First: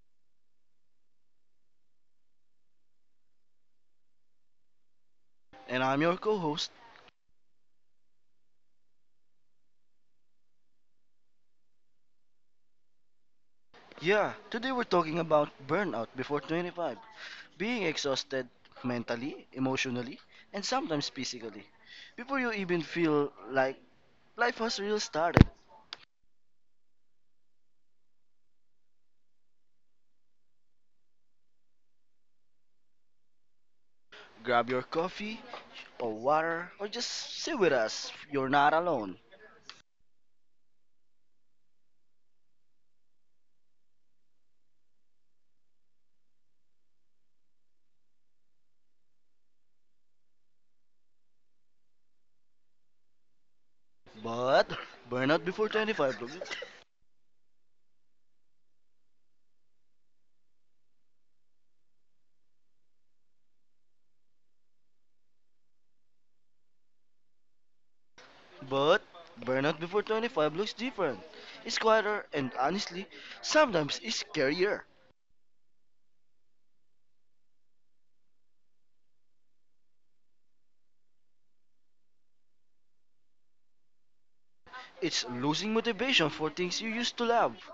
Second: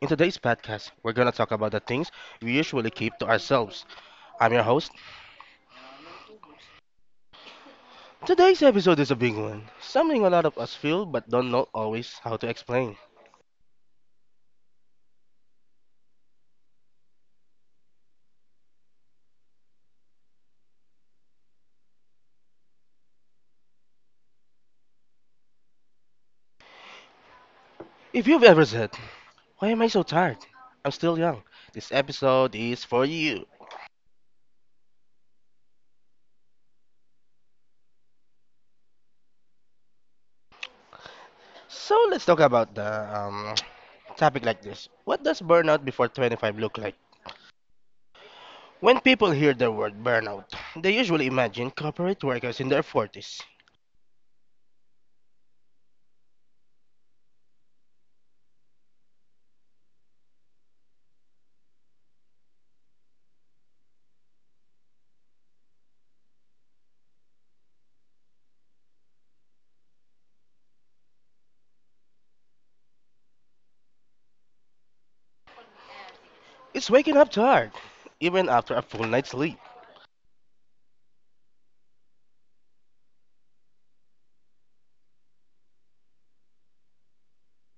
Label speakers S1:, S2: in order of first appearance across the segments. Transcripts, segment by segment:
S1: In today's podcast, we're gonna talk about the things we usually keep to ourselves. I'm your host.
S2: And I'm your co host.
S1: Today's episode is a big one, something a lot of us feel but don't know always how to explain.
S2: Yeah, today we're talking about burnout before 25, being exhausted mentally, emotionally, and sometimes physically. Before you even feel like life has really started,
S1: If you've ever said, why am I so tired? I'm still young. This episode is for you.
S2: grab your coffee or water or just sit with us. You're not alone.
S1: So let's talk about the Topic like this. What does burnout before 25 look like? When people hear the word burnout, they usually imagine corporate workers in their 40s.
S2: But burnout before 25 looks but burnout before 25 looks different. It's quieter and honestly, sometimes it's scarier.
S1: It's waking up tired, even after a full night's sleep.
S2: It's losing motivation for things you used to love.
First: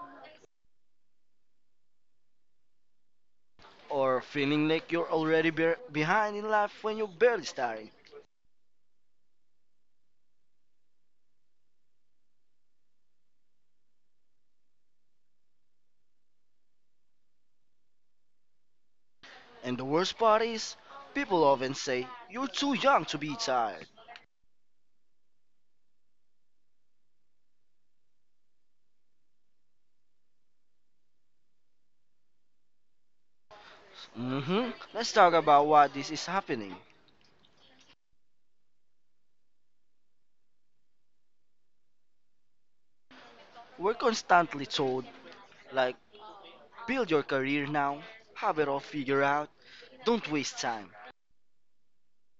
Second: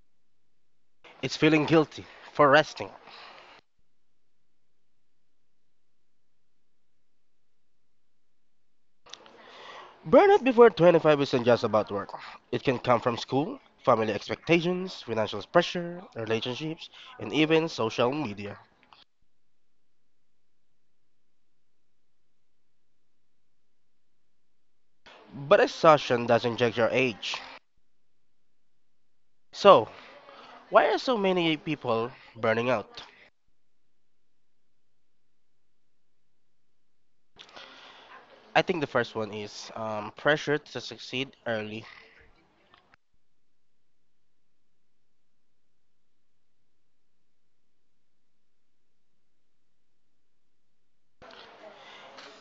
S1: It's feeling guilty for resting.
S2: Or feeling like you're already behind in life when you're barely starting.
S1: Burnout before 25 isn't just about work. It can come from school, family expectations, financial pressure, relationships, and even social media.
S2: And the worst part is, people often say you're too young to be tired.
S1: But exhaustion doesn't judge your age. So, why are so many people burning out?
S2: Let's talk about why this is happening.
S1: I think the first one is pressure to succeed early.
S2: We're constantly told, like, build your career now, have it all figured out, don't waste time.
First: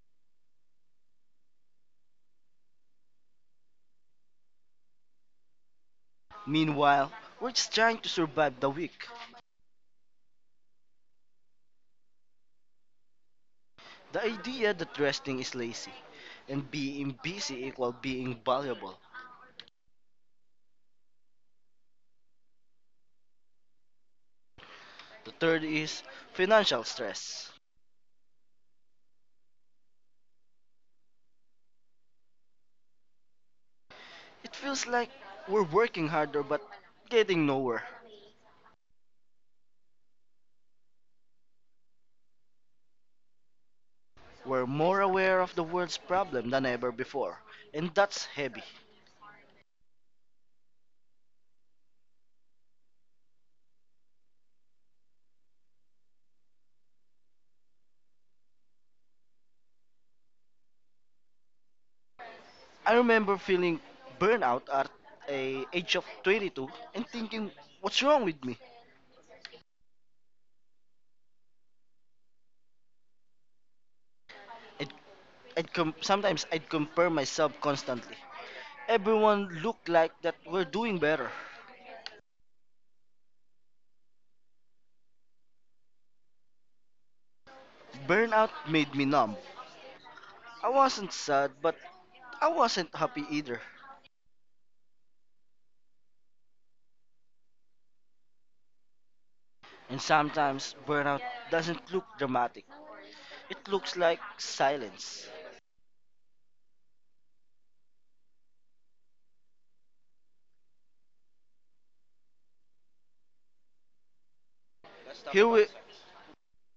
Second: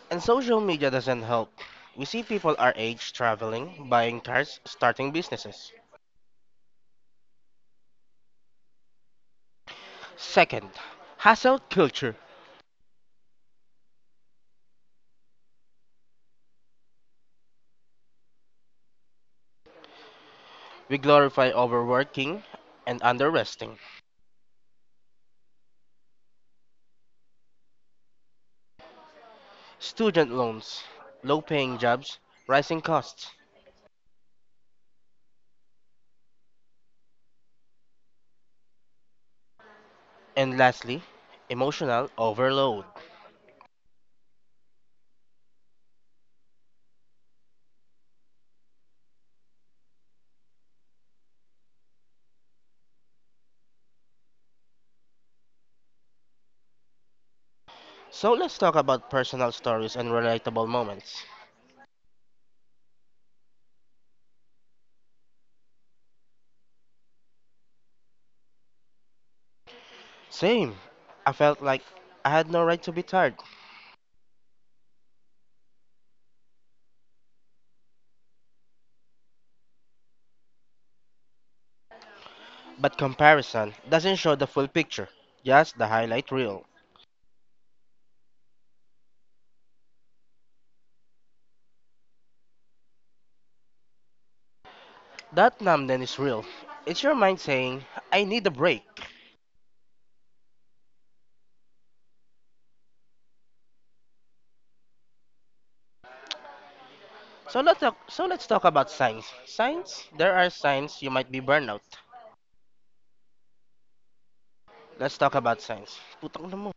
S1: And social media doesn't help. We see people our age traveling, buying cars, starting businesses.
S2: Meanwhile, we're just trying to survive the week.
S1: Second, hassle culture.
S2: The idea that resting is lazy and being busy equal being valuable.
S1: We glorify overworking and underresting.
S2: The third is financial stress.
S1: Student loans, low paying jobs, rising costs.
S2: It feels like we're working harder but getting nowhere.
S1: And lastly, emotional overload.
S2: We're more aware of the world's problem than ever before, and that's heavy.
S1: So let's talk about personal stories and relatable moments.
S2: I remember feeling burnout at a age of 22 and thinking, what's wrong with me?
S1: Same. I felt like I had no right to be tired.
S2: I'd, Sometimes I'd compare myself constantly. Everyone looked like that we're doing better.
S1: But comparison doesn't show the full picture, just the highlight reel.
S2: Burnout made me numb. I wasn't sad, but I wasn't happy either.
S1: That numbness is real. It's your mind saying, I need a break.
S2: And sometimes burnout doesn't look dramatic. It looks like silence.
S1: So let's talk about signs. Signs? There are signs you might be burnout. Let's talk
S2: Here
S1: about
S2: we,
S1: signs. Putang na mo.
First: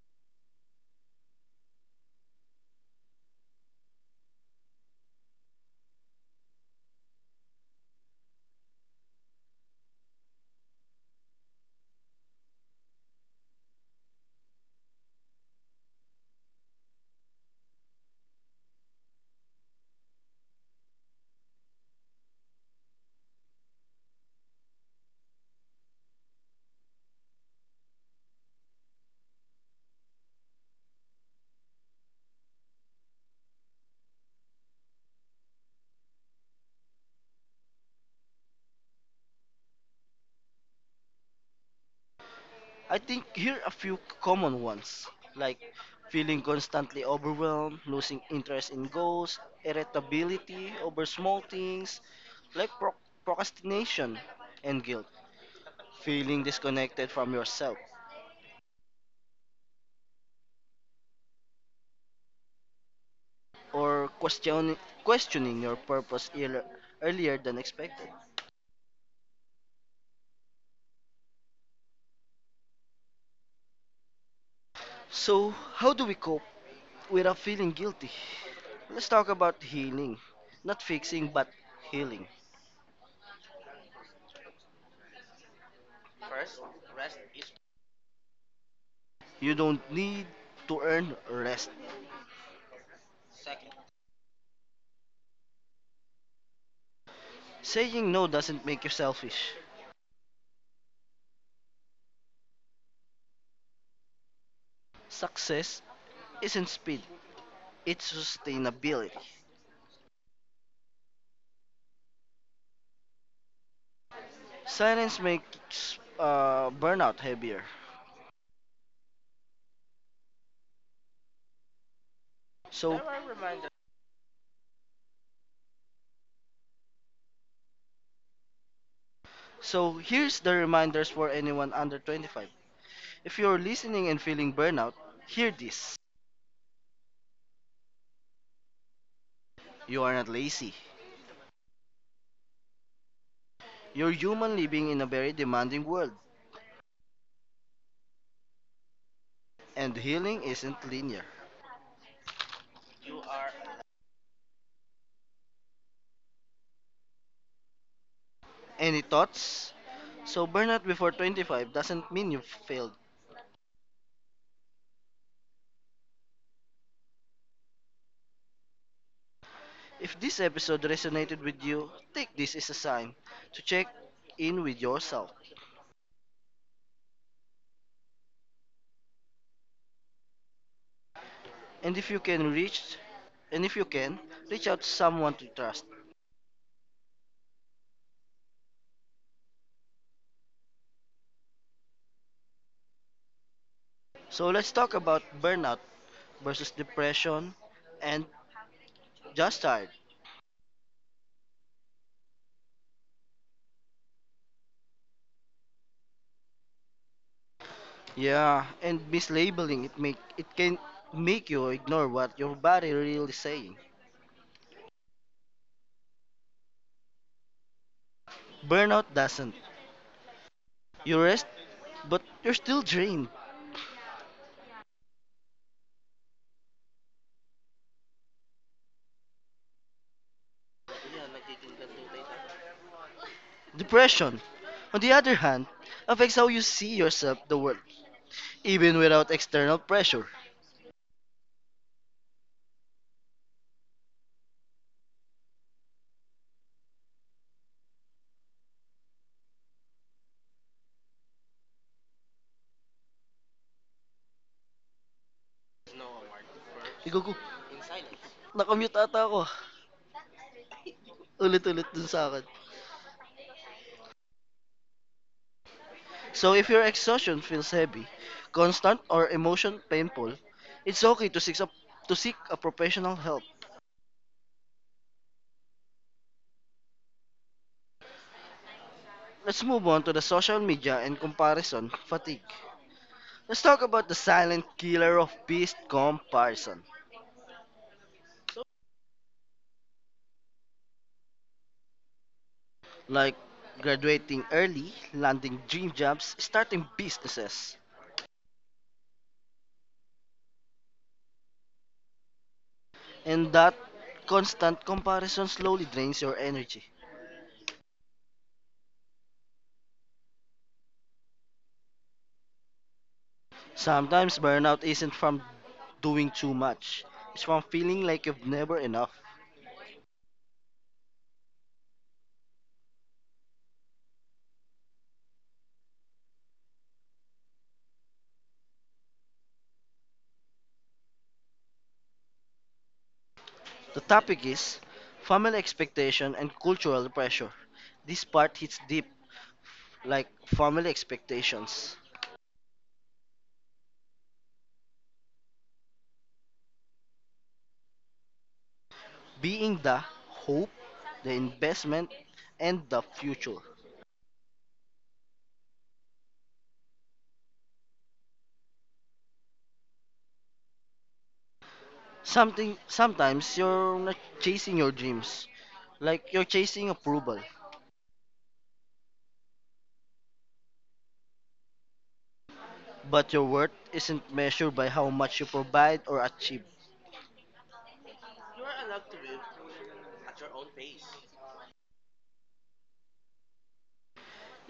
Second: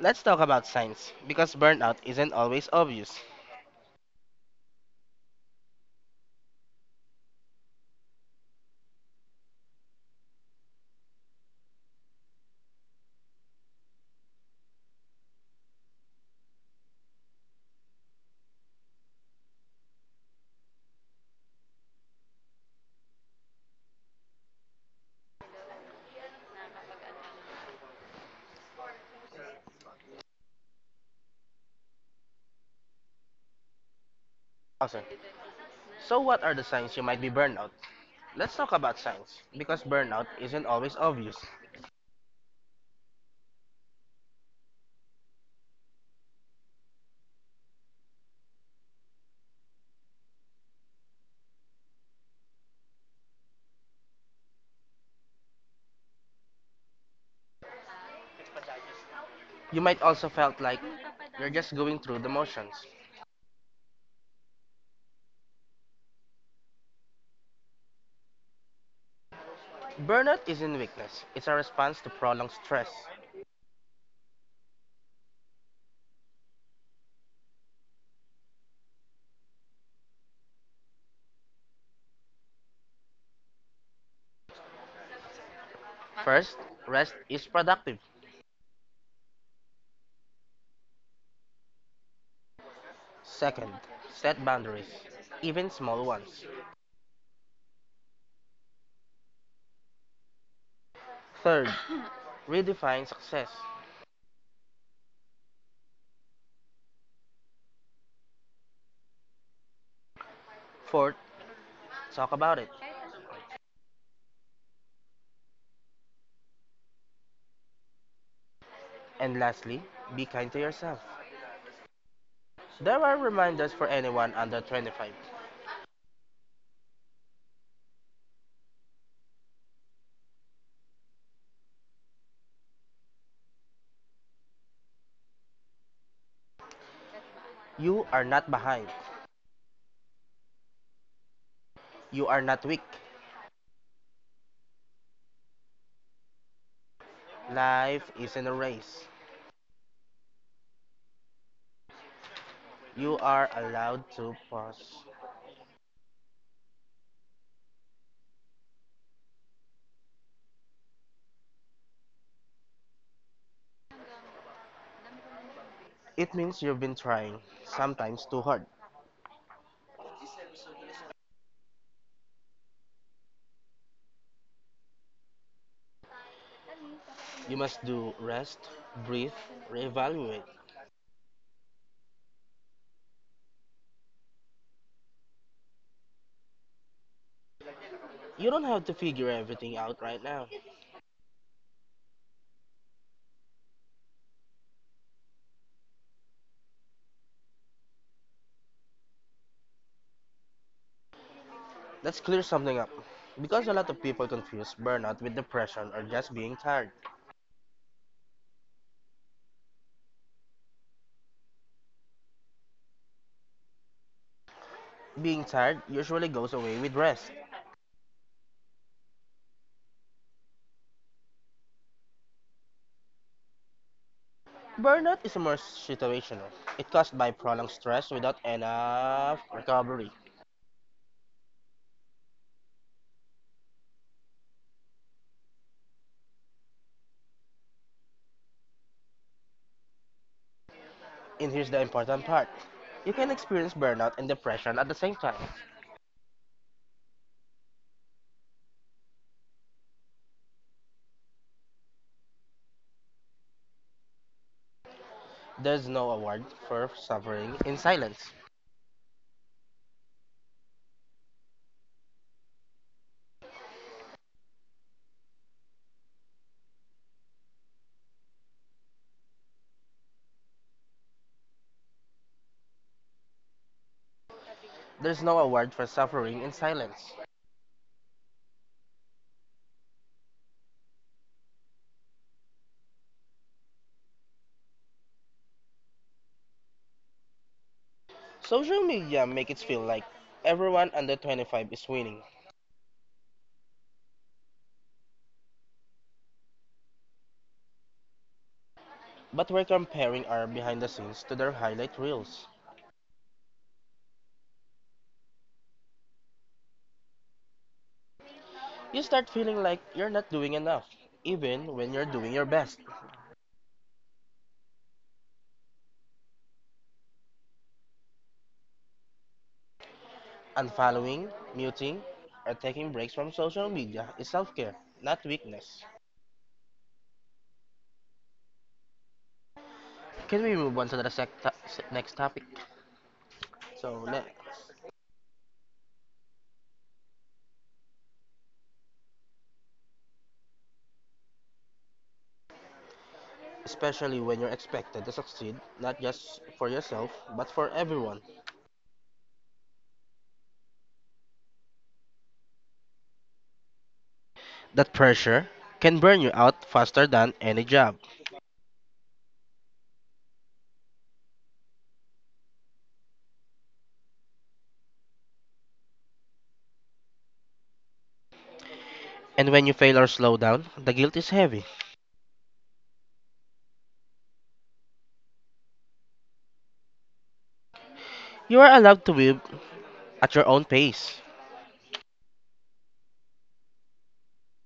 S1: Let's talk about signs because burnout isn't always obvious. Awesome. So what are the signs you might be burnout? Let's talk about signs because burnout isn't always obvious.
S2: I think here a few common ones like feeling constantly overwhelmed, losing interest in goals, irritability over small things, like procrastination and guilt, feeling disconnected from yourself,
S1: You might also felt like you're just going through the motions.
S2: or questioning your purpose earlier than expected.
S1: Burnout isn't weakness, it's a response to prolonged stress.
S2: So, how do we cope without feeling guilty? Let's talk about healing, not fixing but healing.
S1: First, rest is productive.
S2: You don't need to earn rest.
S1: Second, set boundaries, even small ones.
S2: Saying no doesn't make you selfish.
S1: Third, redefine success.
S2: Success isn't speed, it's sustainability.
S1: Fourth, talk about it.
S2: Silence makes burnout heavier.
S1: And lastly, be kind to yourself.
S2: So,
S1: There are reminders for anyone under 25.
S2: so, here's the reminders for anyone under 25. If you're listening and feeling burnout, hear this.
S1: You are not behind.
S2: You are not lazy.
S1: You are not weak.
S2: You're human living in a very demanding world,
S1: Life isn't a race.
S2: and healing isn't linear.
S1: You are allowed to pause.
S2: Any thoughts? So burnout before 25 doesn't mean you've failed.
S1: It means you've been trying, sometimes too hard.
S2: If this episode resonated with you, take this as a sign to check in with yourself.
S1: You must do rest, breathe, reevaluate.
S2: And if you can reach and if you can, reach out to someone to trust.
S1: You don't have to figure everything out right now.
S2: So let's talk about burnout versus depression and just tired.
S1: Let's clear something up, because a lot of people confuse burnout with depression or just being tired.
S2: Yeah, and mislabeling it make it can make you ignore what your body really saying.
S1: Being tired usually goes away with rest.
S2: Burnout doesn't. You rest, but you're still drained.
S1: Burnout is more situational. It's caused by prolonged stress without enough recovery.
S2: Depression, on the other hand, affects how you see yourself, the world, even without external pressure.
S1: And here's the important part. You can experience burnout and depression at the same time. There's no award for
S2: Ikaw ko,
S1: suffering in silence.
S2: nakamute ata ako. Ulit-ulit dun sa akin. So if your exhaustion feels heavy, constant or emotion painful, it's okay to seek a professional help.
S1: There's no award for suffering in silence.
S2: Let's move on to the social media and comparison fatigue. Let's talk about the silent killer of peace comparison.
S1: Social media make it feel like everyone under 25 is winning,
S2: Like graduating early, landing dream jobs, starting businesses.
S1: but we're comparing our behind the scenes to their highlight reels.
S2: And that constant comparison slowly drains your energy.
S1: You start feeling like you're not doing enough, even when you're doing your best.
S2: Sometimes burnout isn't from doing too much, it's from feeling like you've never enough.
S1: Unfollowing, muting, or taking breaks from social media is self care, not weakness. Can we move on to the sec- to- se- next topic?
S2: The
S1: So, next,
S2: topic is family expectation and cultural pressure. This part hits deep, like family expectations
S1: especially when you're expected to succeed, not just for yourself, but for everyone.
S2: being the hope, the investment, and the future.
S1: That pressure can burn you out faster than any job.
S2: Something sometimes you're not chasing your dreams, like you're chasing approval,
S1: And when you fail or slow down, the guilt is heavy.
S2: but your worth isn't measured by how much you provide or achieve.
S1: You are allowed to live at your own pace.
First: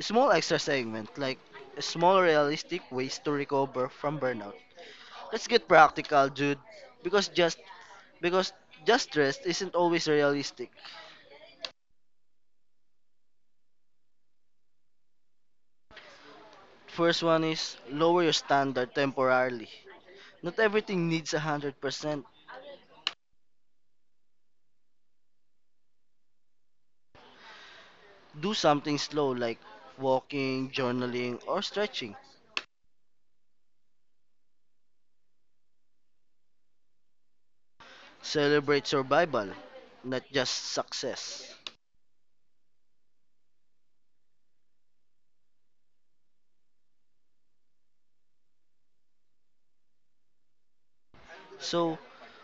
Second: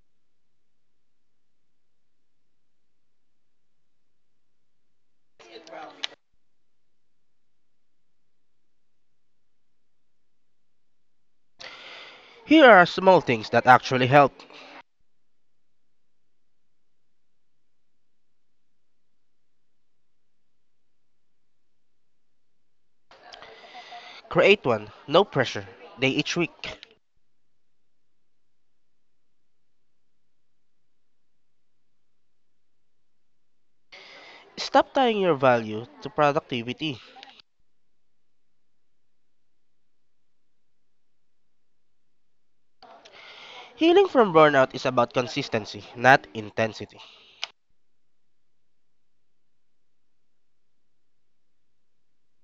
S2: Small extra segment, like small realistic ways to recover from burnout. Let's get practical, dude, because just because just rest isn't always realistic.
S1: Here are small things that actually help.
S2: First one is lower your standard temporarily. Not everything needs 100%.
S1: Create one, no pressure, day each week.
S2: Do something slow like walking, journaling, or stretching.
S1: Stop tying your value to productivity.
S2: Celebrate survival, not just success.
S1: Healing from burnout is about consistency, not intensity.
S2: So,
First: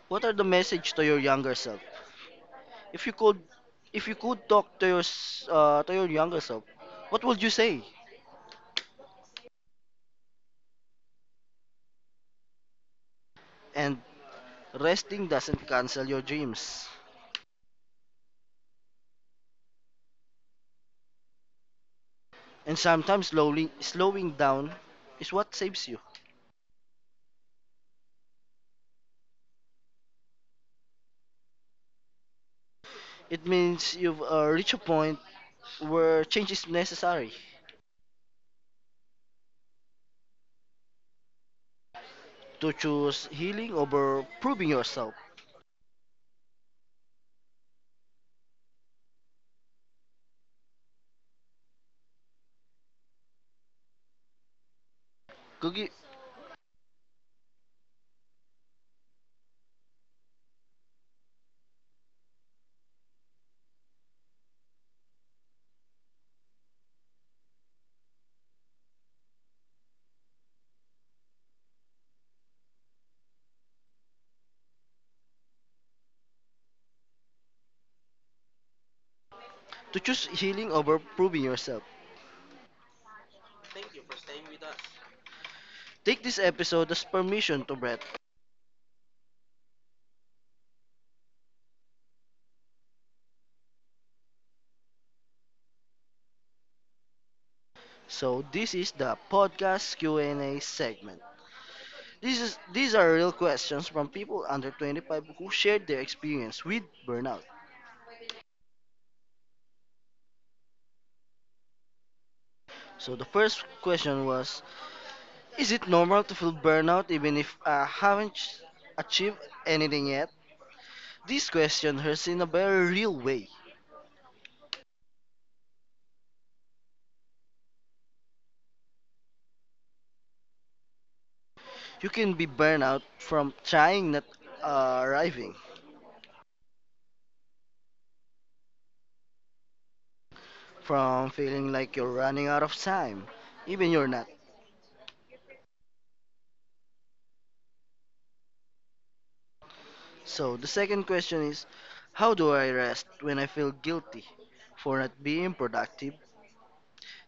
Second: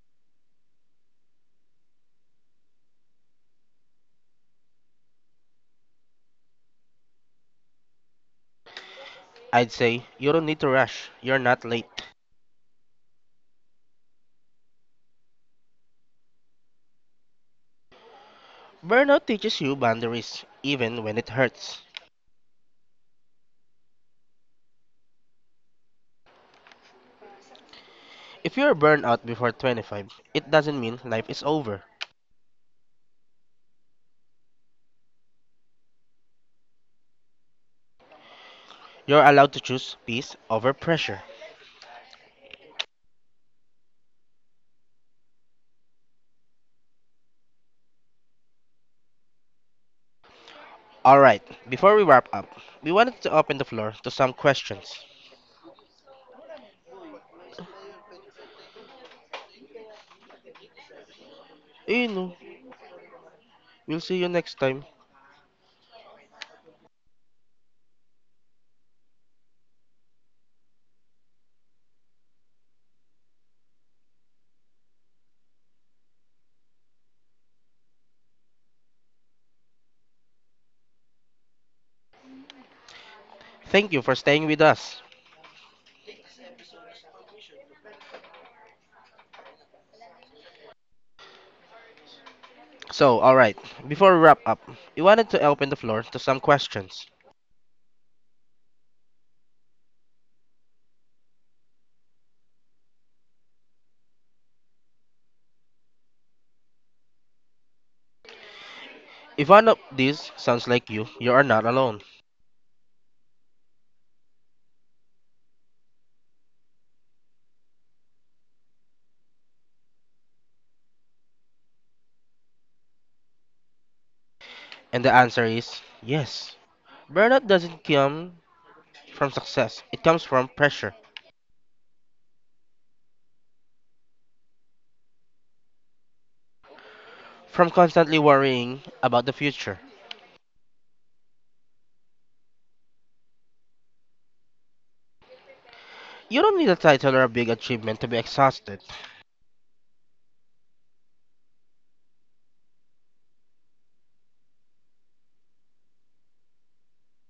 S2: what are the message to your younger self? If you could, if you could talk to to your younger self, what would you say?
S1: I'd say you don't need to rush, you're not late.
S2: And resting doesn't cancel your dreams.
S1: Burnout teaches you boundaries, even when it hurts.
S2: And sometimes slowly slowing down is what saves you.
S1: If you're burned out before 25, it doesn't mean life is over.
S2: It means you've reached a point where change is necessary
S1: You're allowed to choose peace over pressure.
S2: to choose healing over proving yourself.
S1: Alright, before we wrap up, we wanted to open the floor to some questions.
S2: Kugi-
S1: You know, we'll see you next time.
S2: To choose healing over proving yourself.
S1: Thank you for staying with us.
S2: Take this episode as permission to breath.
S1: So, alright, before we wrap up, we wanted to open the floor to some questions.
S2: So this is the podcast Q&A segment. This is, these are real questions from people under 25 who shared their experience with burnout.
S1: If one of these sounds like you are not alone.
S2: So the first question was, is it normal to feel burnout even if I haven't achieved anything yet? This question hurts in a very real way.
S1: And the answer is yes. Burnout doesn't come from success, it comes from pressure,
S2: You can be burnout from trying not arriving,
S1: from constantly worrying about the future.
S2: from feeling like you're running out of time, even you're not.
S1: You don't need a title or a big achievement to be exhausted.
S2: So the second question is, how do I rest when I feel guilty for not being productive?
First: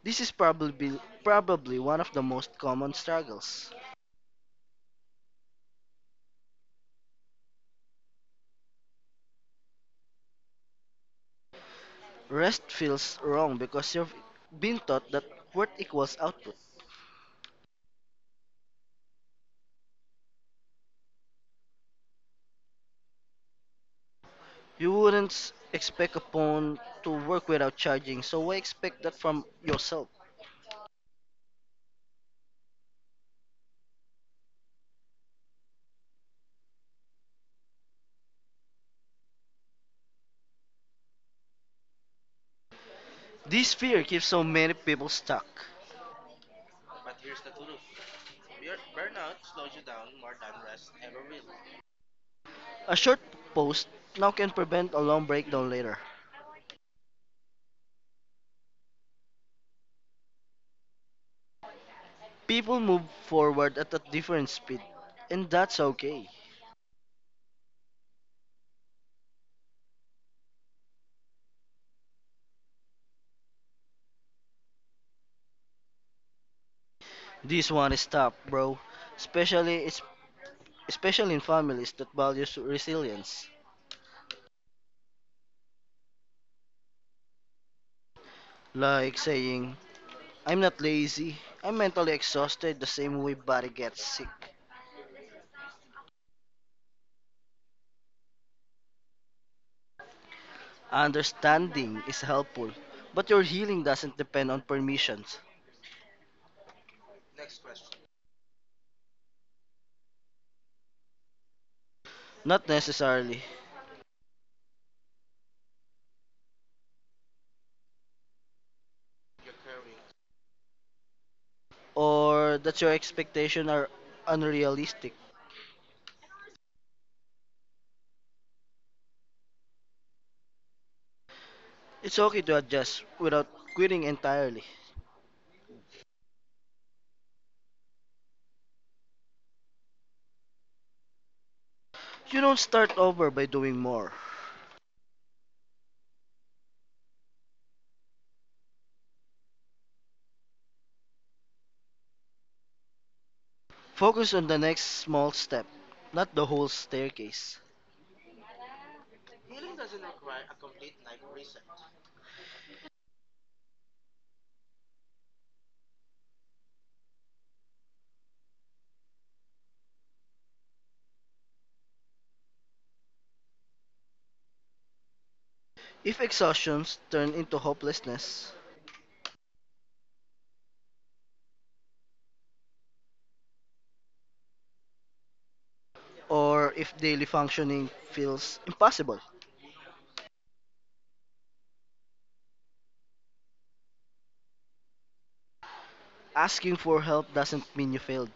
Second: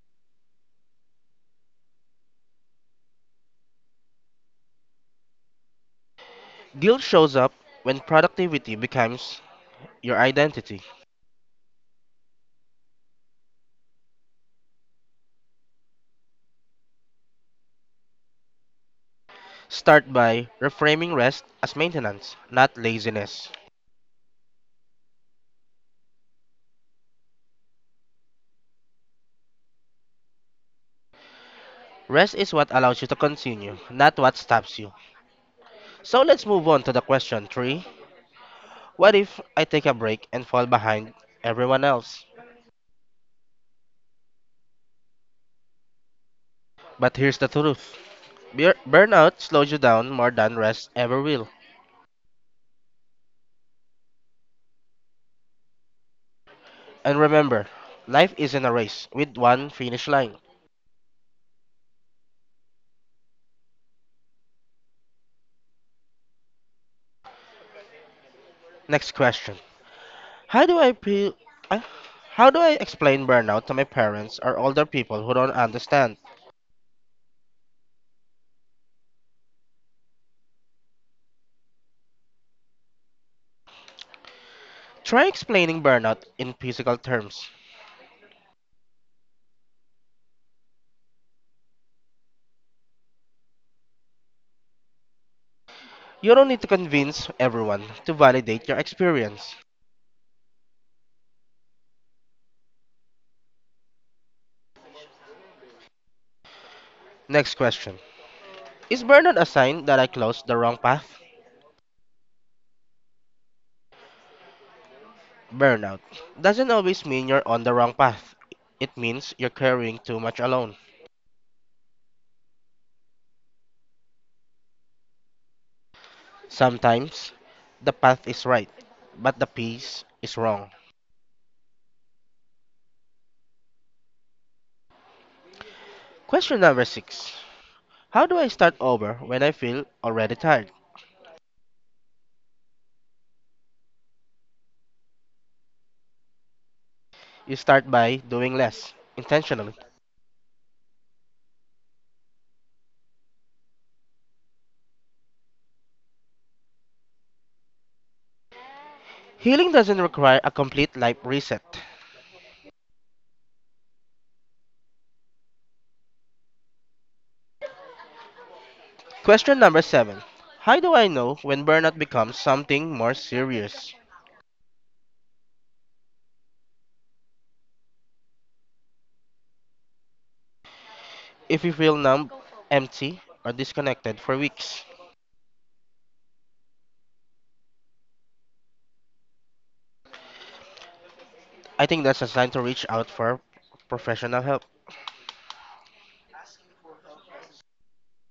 S2: This is probably one of the most common struggles.
S1: Guilt shows up when productivity becomes your identity.
S2: Rest feels wrong because you've been taught that work equals output.
S1: Start by reframing rest as maintenance, not laziness.
S2: You wouldn't expect a phone to work without charging, so why expect that from yourself?
S1: Rest is what allows you to continue, not what stops you. So let's move on to the question three. What if I take a break and fall behind everyone else?
S2: This fear keeps so many people stuck.
S1: But here's the truth. Burnout slows you down more than rest ever will.
S2: A short post now can prevent a long breakdown later.
S1: And remember, life isn't a race with one finish line.
S2: People move forward at a different speed, and that's okay.
S1: Next question. How do I feel I- how do I explain burnout to my parents or older people who don't understand?
S2: This one is tough, bro. Especially it's Especially in families that values resilience.
S1: Try explaining burnout in physical terms.
S2: Like saying, I'm not lazy, I'm mentally exhausted the same way body gets sick.
S1: You don't need to convince everyone to validate your experience.
S2: Understanding is helpful, but your healing doesn't depend on permissions.
S1: Next question. Is burnout a sign that I closed the wrong path?
S2: Not necessarily.
S1: Burnout doesn't always mean you're on the wrong path. It means you're carrying too much alone.
S2: Or that your expectations are unrealistic.
S1: Sometimes the path is right, but the pace is wrong.
S2: It's okay to adjust without quitting entirely.
S1: Question number six. How do I start over when I feel already tired?
S2: You don't start over by doing more.
S1: You start by doing less, intentionally.
S2: Focus on the next small step, not the whole staircase.
S1: Healing doesn't require a complete life reset. Question number seven. How do I know when burnout becomes something more serious?
S2: If exhaustions turn into hopelessness,
S1: If you feel numb, empty, or disconnected for weeks,
S2: or if daily functioning feels impossible.
S1: I think that's a sign to reach out for professional help.
S2: Asking for help doesn't mean you failed.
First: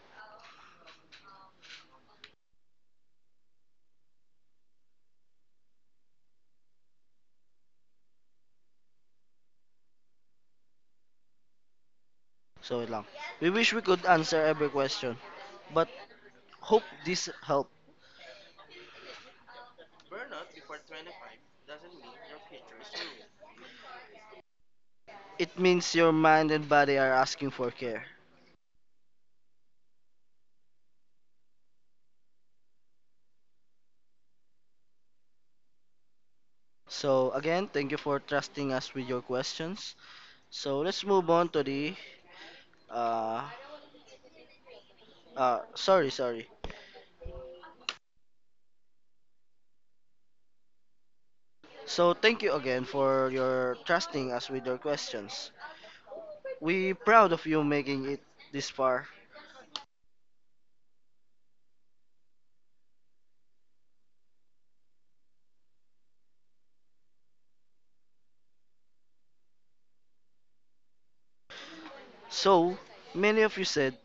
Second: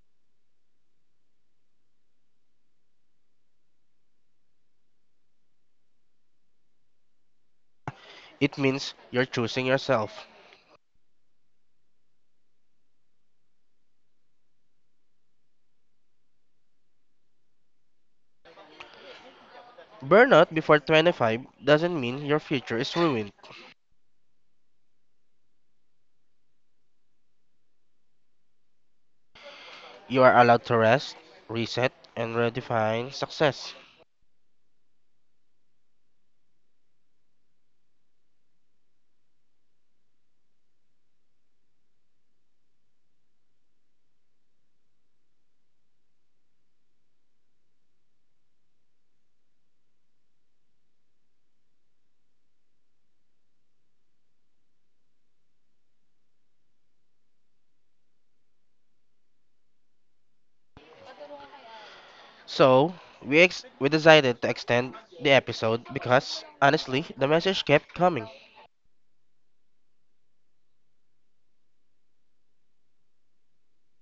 S1: It means you're choosing yourself.
S2: So yun lang. We wish we could answer every question, but hope this helped.
S1: Burnout before 25 doesn't mean your future is ruined.
S2: It means your mind and body are asking for care.
S1: You are allowed to rest, reset, and redefine success.
S2: So again, thank you for trusting us with your questions. So let's move on to the uh sorry, sorry. So thank you again for your trusting us with your questions. We proud of you making it this far.
S1: So we decided to extend the episode because, honestly, the message kept coming.
S2: So, many of you said,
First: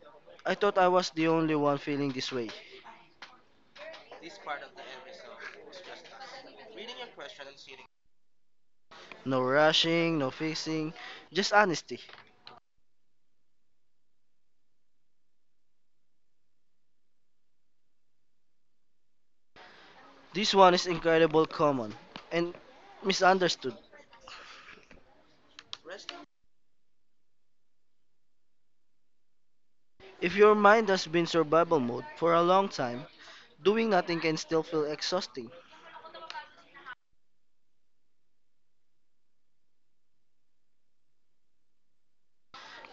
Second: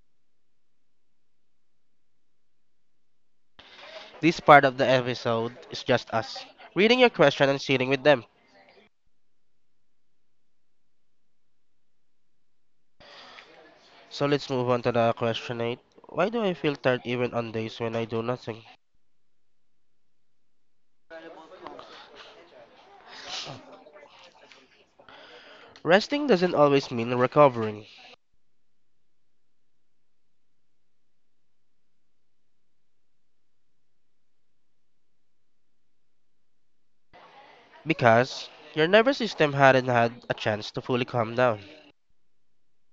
S2: I thought I was the only one feeling this way.
S1: This part of the episode is just us reading your question and sitting with them.
S2: No rushing, no fixing, just honesty.
S1: So let's move on to the question 8. Why do I feel tired even on days when I do nothing?
S2: This one is incredible common and misunderstood.
S1: Resting doesn't always mean recovering
S2: If your mind has been survival mode for a long time, doing nothing can still feel exhausting.
S1: because your nervous system hadn't had a chance to fully calm down.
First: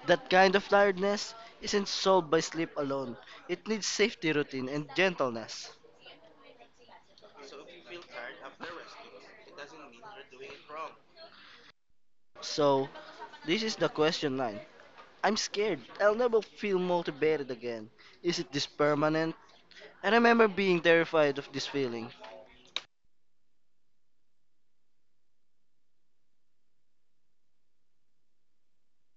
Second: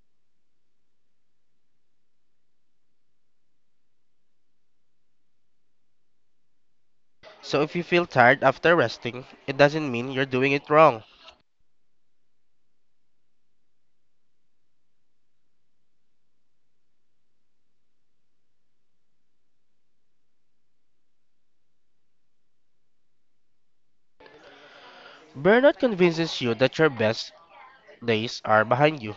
S2: That kind of tiredness isn't solved by sleep alone. It needs safety routine and gentleness.
S1: So if you feel tired after resting, it doesn't mean you're doing it wrong.
S2: So, this is the question 9. I'm scared. I'll never feel motivated again. Is it this permanent? I remember being terrified of this feeling,
S1: Burnout convinces you that your best days are behind you.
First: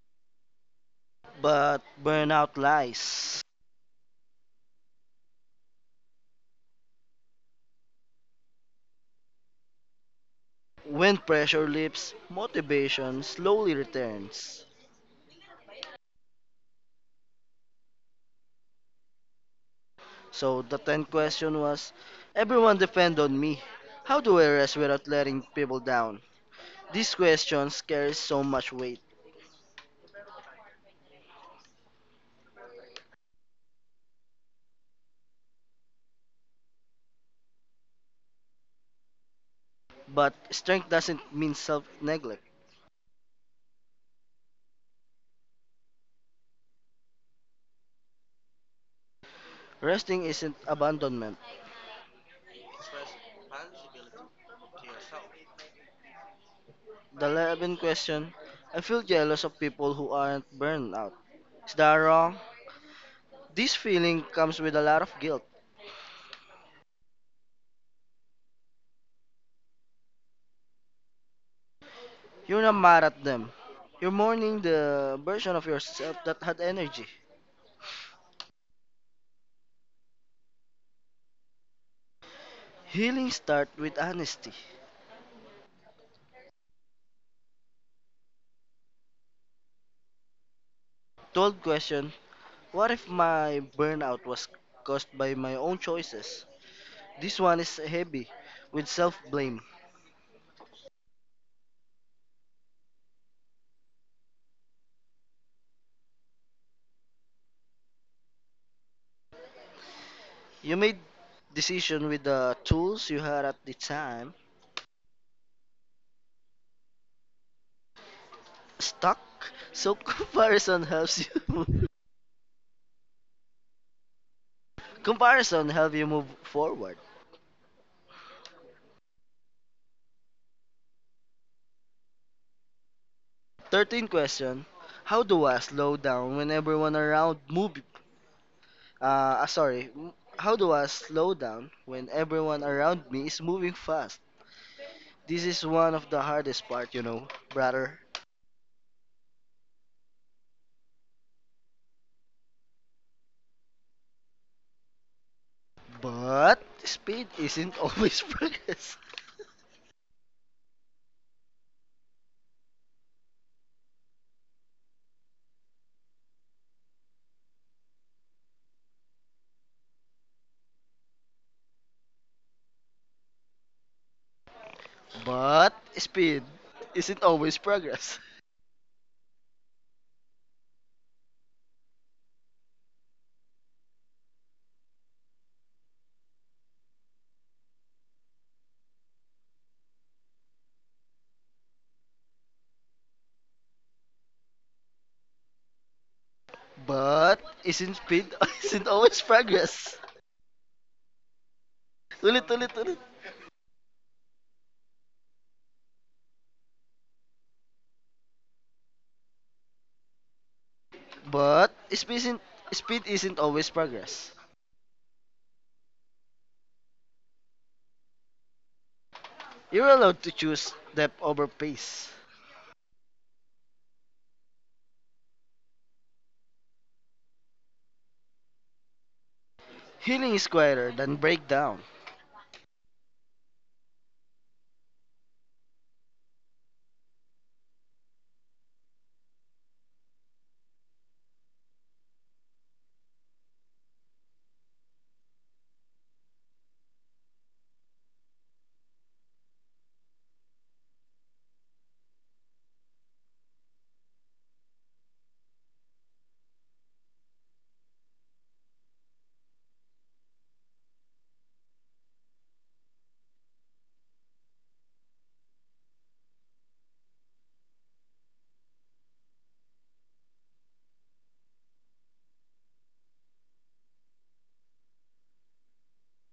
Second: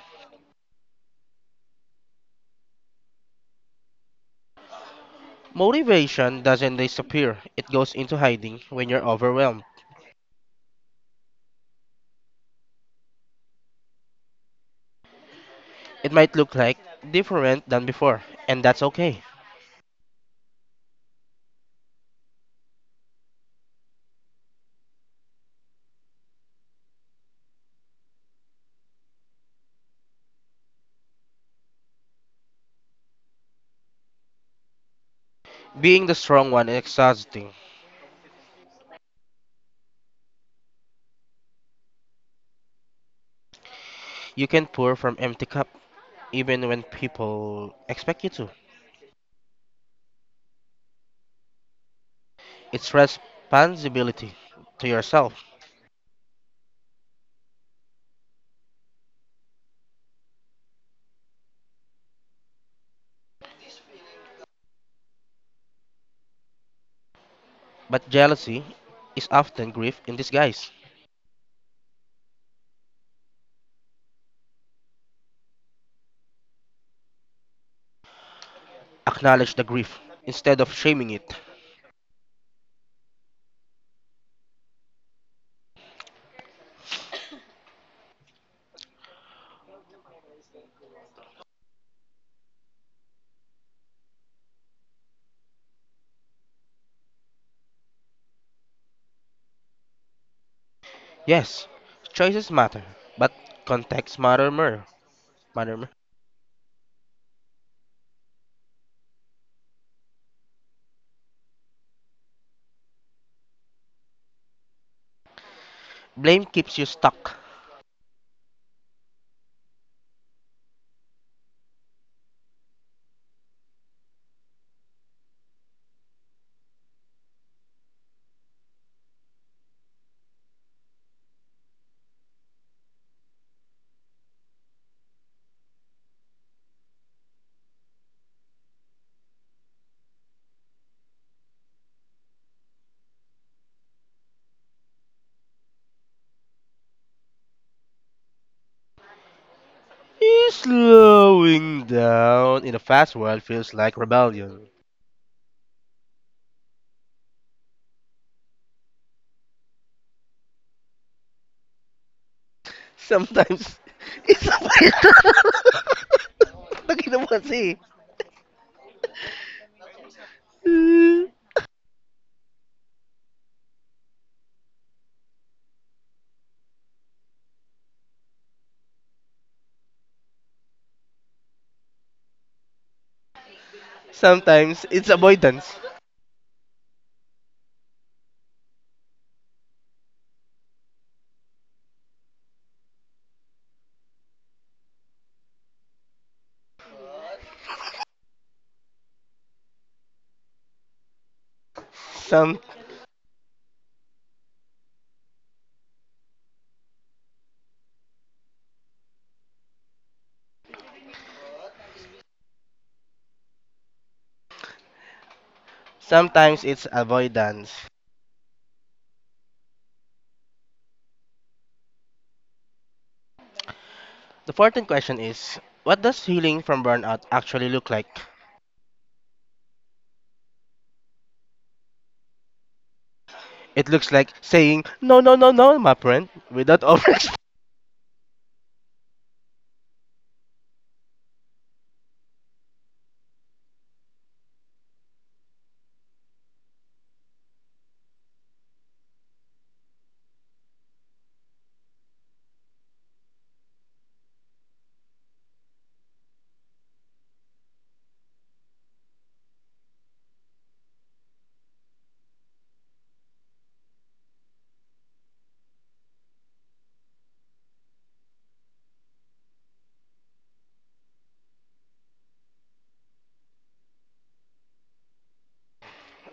S2: but burnout lies.
S1: Motivation doesn't disappear, it goes into hiding when you're overwhelmed.
S2: When pressure lifts, motivation slowly returns.
S1: It might look like different than before, and that's okay.
S2: So the 10th question was, everyone depend on me. How do I rest without letting people down? This question carries so much weight,
S1: Being the strong one is exhausting.
S2: but strength doesn't mean self-neglect.
S1: You can pour from empty cup even when people expect you to.
S2: Resting isn't abandonment.
S1: It's responsibility to yourself.
S2: The 11th question, I feel jealous of people who aren't burned out. Is that wrong? This feeling comes with a lot of guilt.
S1: But jealousy is often grief in disguise.
S2: You're not mad at them. You're mourning the version of yourself that had energy.
S1: Acknowledge the grief instead of shaming it.
S2: Healing starts with honesty. Told question, what if my burnout was caused by my own choices? This one is heavy with self blame.
S1: Yes, choices matter, but context matter more. Matter more.
S2: You made decision with the tools you had at the time.
S1: Blame keeps you stuck.
S2: Stuck, so comparison helps you move. Comparison help you move forward. 13 question, how do I slow down when everyone around move sorry. How do I slow down when everyone around me is moving fast? This is one of the hardest part, you know, brother.
S1: Eh, slowing down in a fast world feels like rebellion.
S2: But speed isn't always progress.
S1: Sometimes it's a Lagi naman kasi.
S2: But speed isn't always progress.
S1: Sometimes it's avoidance.
S2: But isn't speed isn't always progress. Ulit,
S1: Some
S2: ulit, ulit. But speed isn't always progress.
S1: sometimes it's avoidance.
S2: You're allowed to choose depth over pace.
S1: The 14th question is, what does healing from burnout actually look like?
S2: Healing is quieter than breakdown.
S1: It looks like saying no no no no my friend without over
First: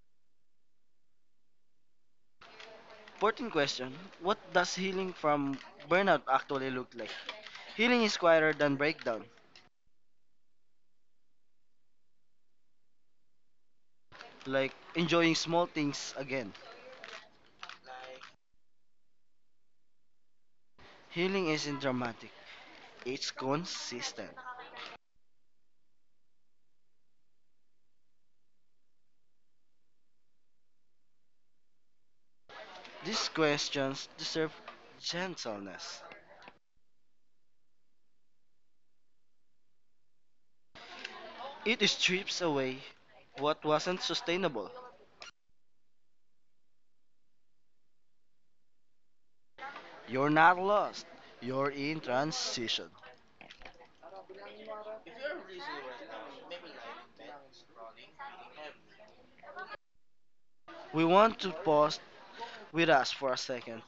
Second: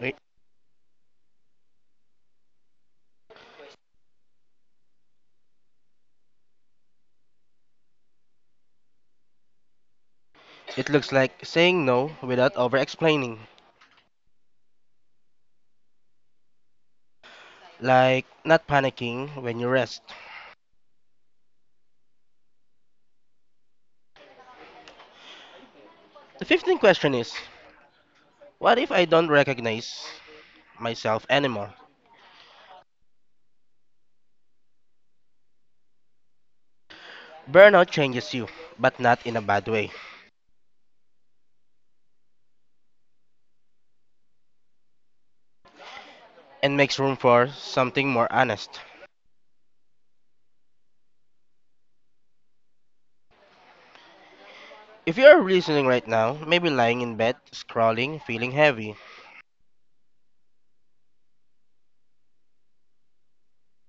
S1: Wait.
S2: Important question, what does healing from burnout actually look like? Healing is quieter than breakdown,
S1: It looks like saying no without over explaining.
S2: like enjoying small things again.
S1: Like not panicking when you rest.
S2: Healing isn't dramatic, it's consistent.
S1: The 15th question is, what if I don't recognize myself anymore?
S2: These questions deserve gentleness.
S1: Burnout changes you, but not in a bad way,
S2: It strips away what wasn't sustainable.
S1: and makes room for something more honest.
S2: You're not lost, you're in transition.
S1: If you are listening right now, maybe lying in bed, scrolling, feeling heavy,
S2: We want to pause with us for a second.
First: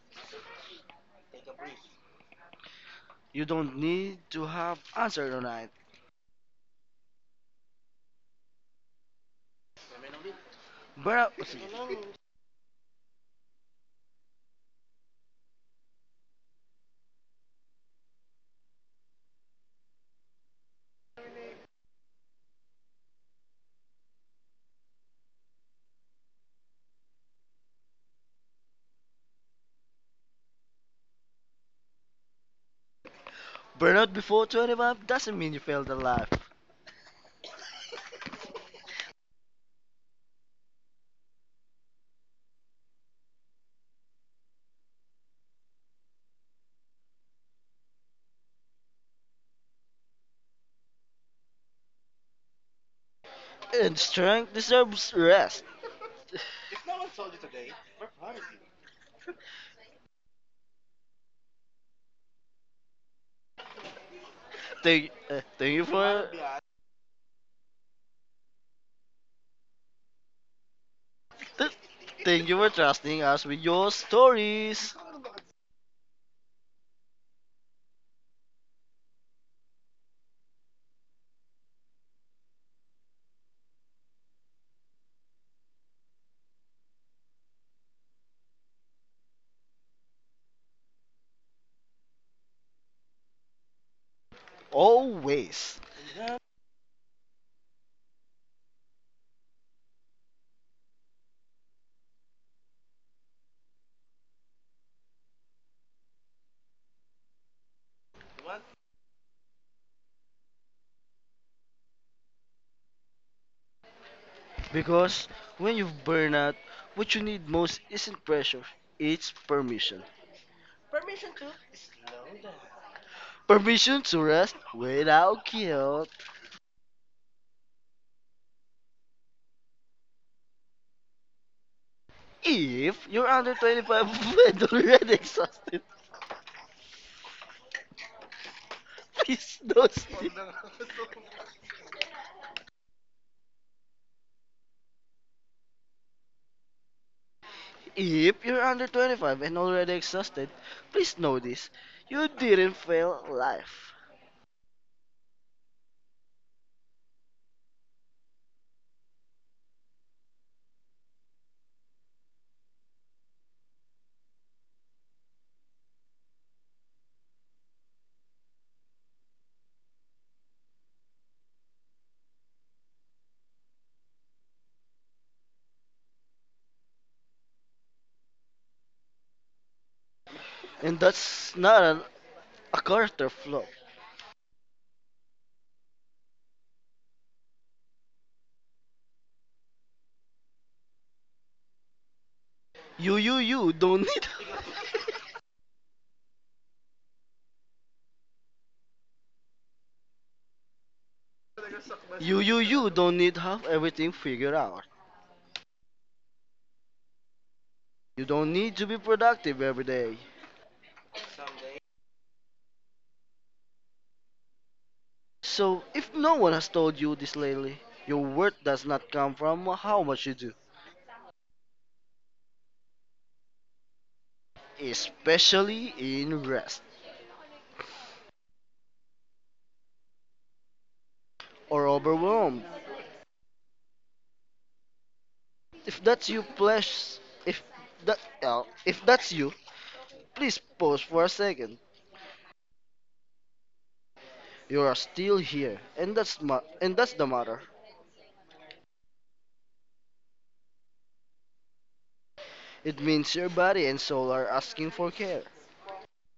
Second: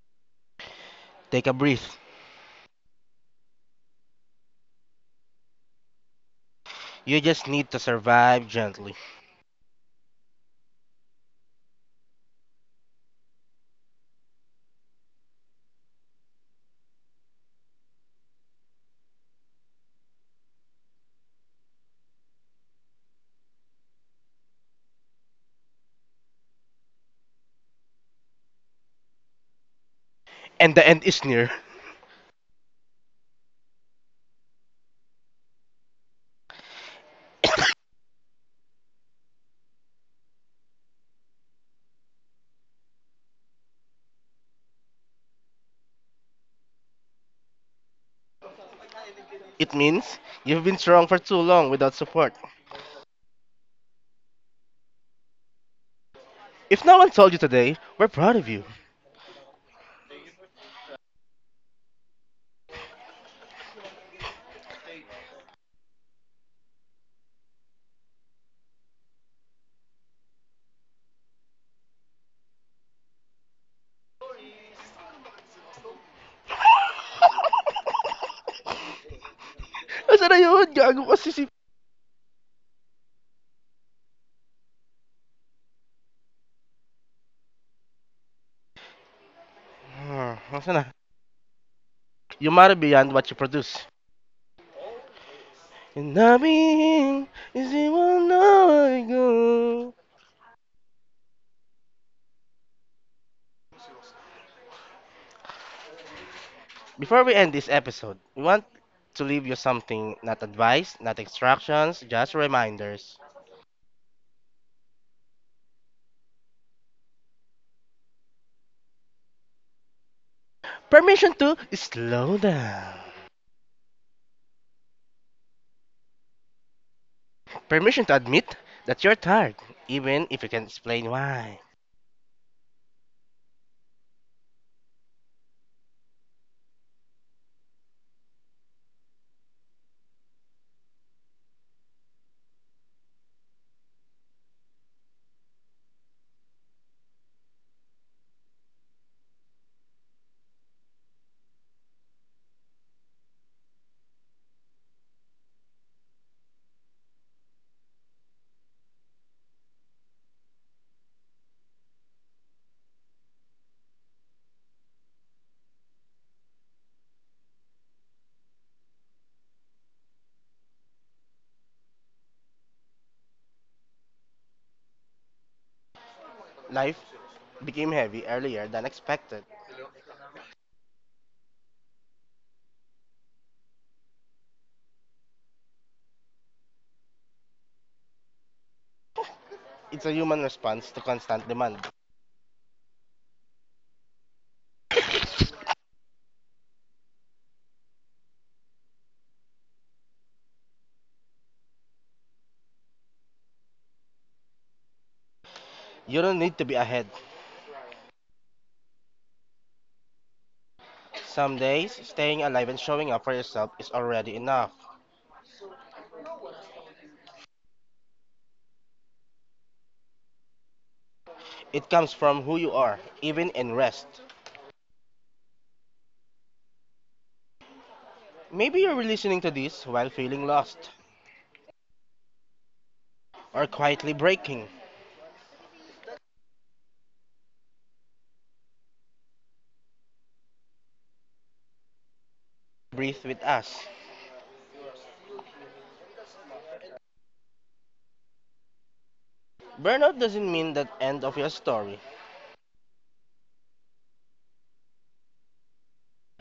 S1: take a breath.
S2: You don't need to have answered tonight.
S1: You just need to survive gently.
S2: Burnout.
S1: And the end is near.
S2: Burnout before 25 doesn't mean you failed at life.
S1: It means you've been strong for too long without support.
S2: And strength deserves rest.
S1: If no one told you today, we're proud of you.
S2: Thank, uh, thank you for th- Thank you for trusting us with your stories
S1: Nasaan na yun? Gago kasi si... Hmm, nasaan na? You matter beyond what you produce.
S2: always.
S1: And I mean, is it one I go? Before we end this episode, we want to leave you something, not advice, not instructions, just reminders.
S2: Because when you burn out, what you need most isn't pressure, it's permission.
S1: Permission to slow down.
S2: Permission to rest without guilt.
S1: Permission to admit that you're tired, even if you can explain why.
S2: If you're under 25 and already exhausted, please don't sleep. If you're under 25 and already exhausted, please know this. You didn't fail life.
S1: Life became heavy earlier than expected.
S2: And that's not a character flaw.
S1: It's a human response to constant demand.
S2: You don't need. You don't need to have everything figured out.
S1: You don't need to be ahead.
S2: You don't need to be productive every day.
S1: Some days, staying alive and showing up for yourself is already enough.
S2: So, if no one has told you this lately, your worth does not come from how much you do,
S1: It comes from who you are, even in rest.
S2: especially in rest
S1: Maybe you're listening to this while feeling lost,
S2: or overwhelmed.
S1: or quietly breaking.
S2: If that's you, please. If if that's you, please pause for a second.
S1: Breathe with us.
S2: You are still here, and that's the matter.
S1: Burnout doesn't mean the end of your story.
S2: It means your body and soul are asking for care.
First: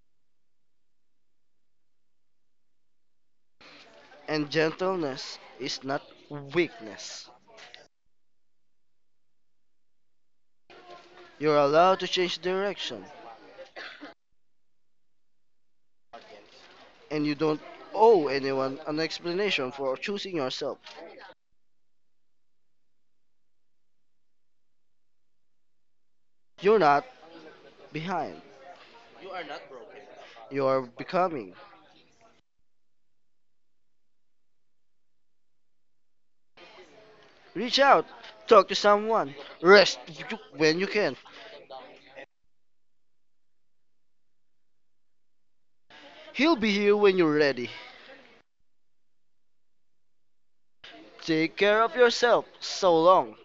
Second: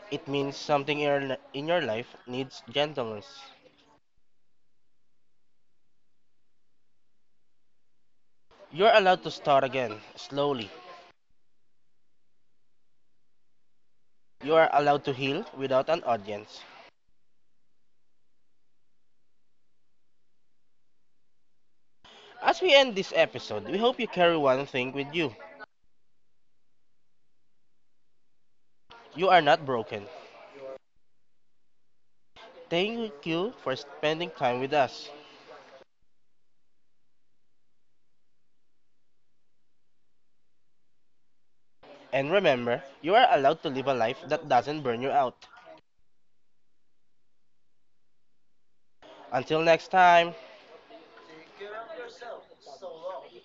S1: It means something in your life needs gentleness.
S2: And gentleness is not weakness.
S1: You're allowed to start again, slowly.
S2: You're allowed to change direction,
S1: You are allowed to heal without an audience.
S2: and you don't owe anyone an explanation for choosing yourself.
S1: As we end this episode, we hope you carry one thing with you.
S2: You're not behind.
S1: You are not broken.
S2: You are becoming.
S1: Thank you for spending time with us.
S2: Reach out, talk to someone, when you can.
S1: And remember, you are allowed to live a life that doesn't burn you out.
S2: He'll be here when you're ready.
S1: Until next time.
S2: Take care of yourself. So long.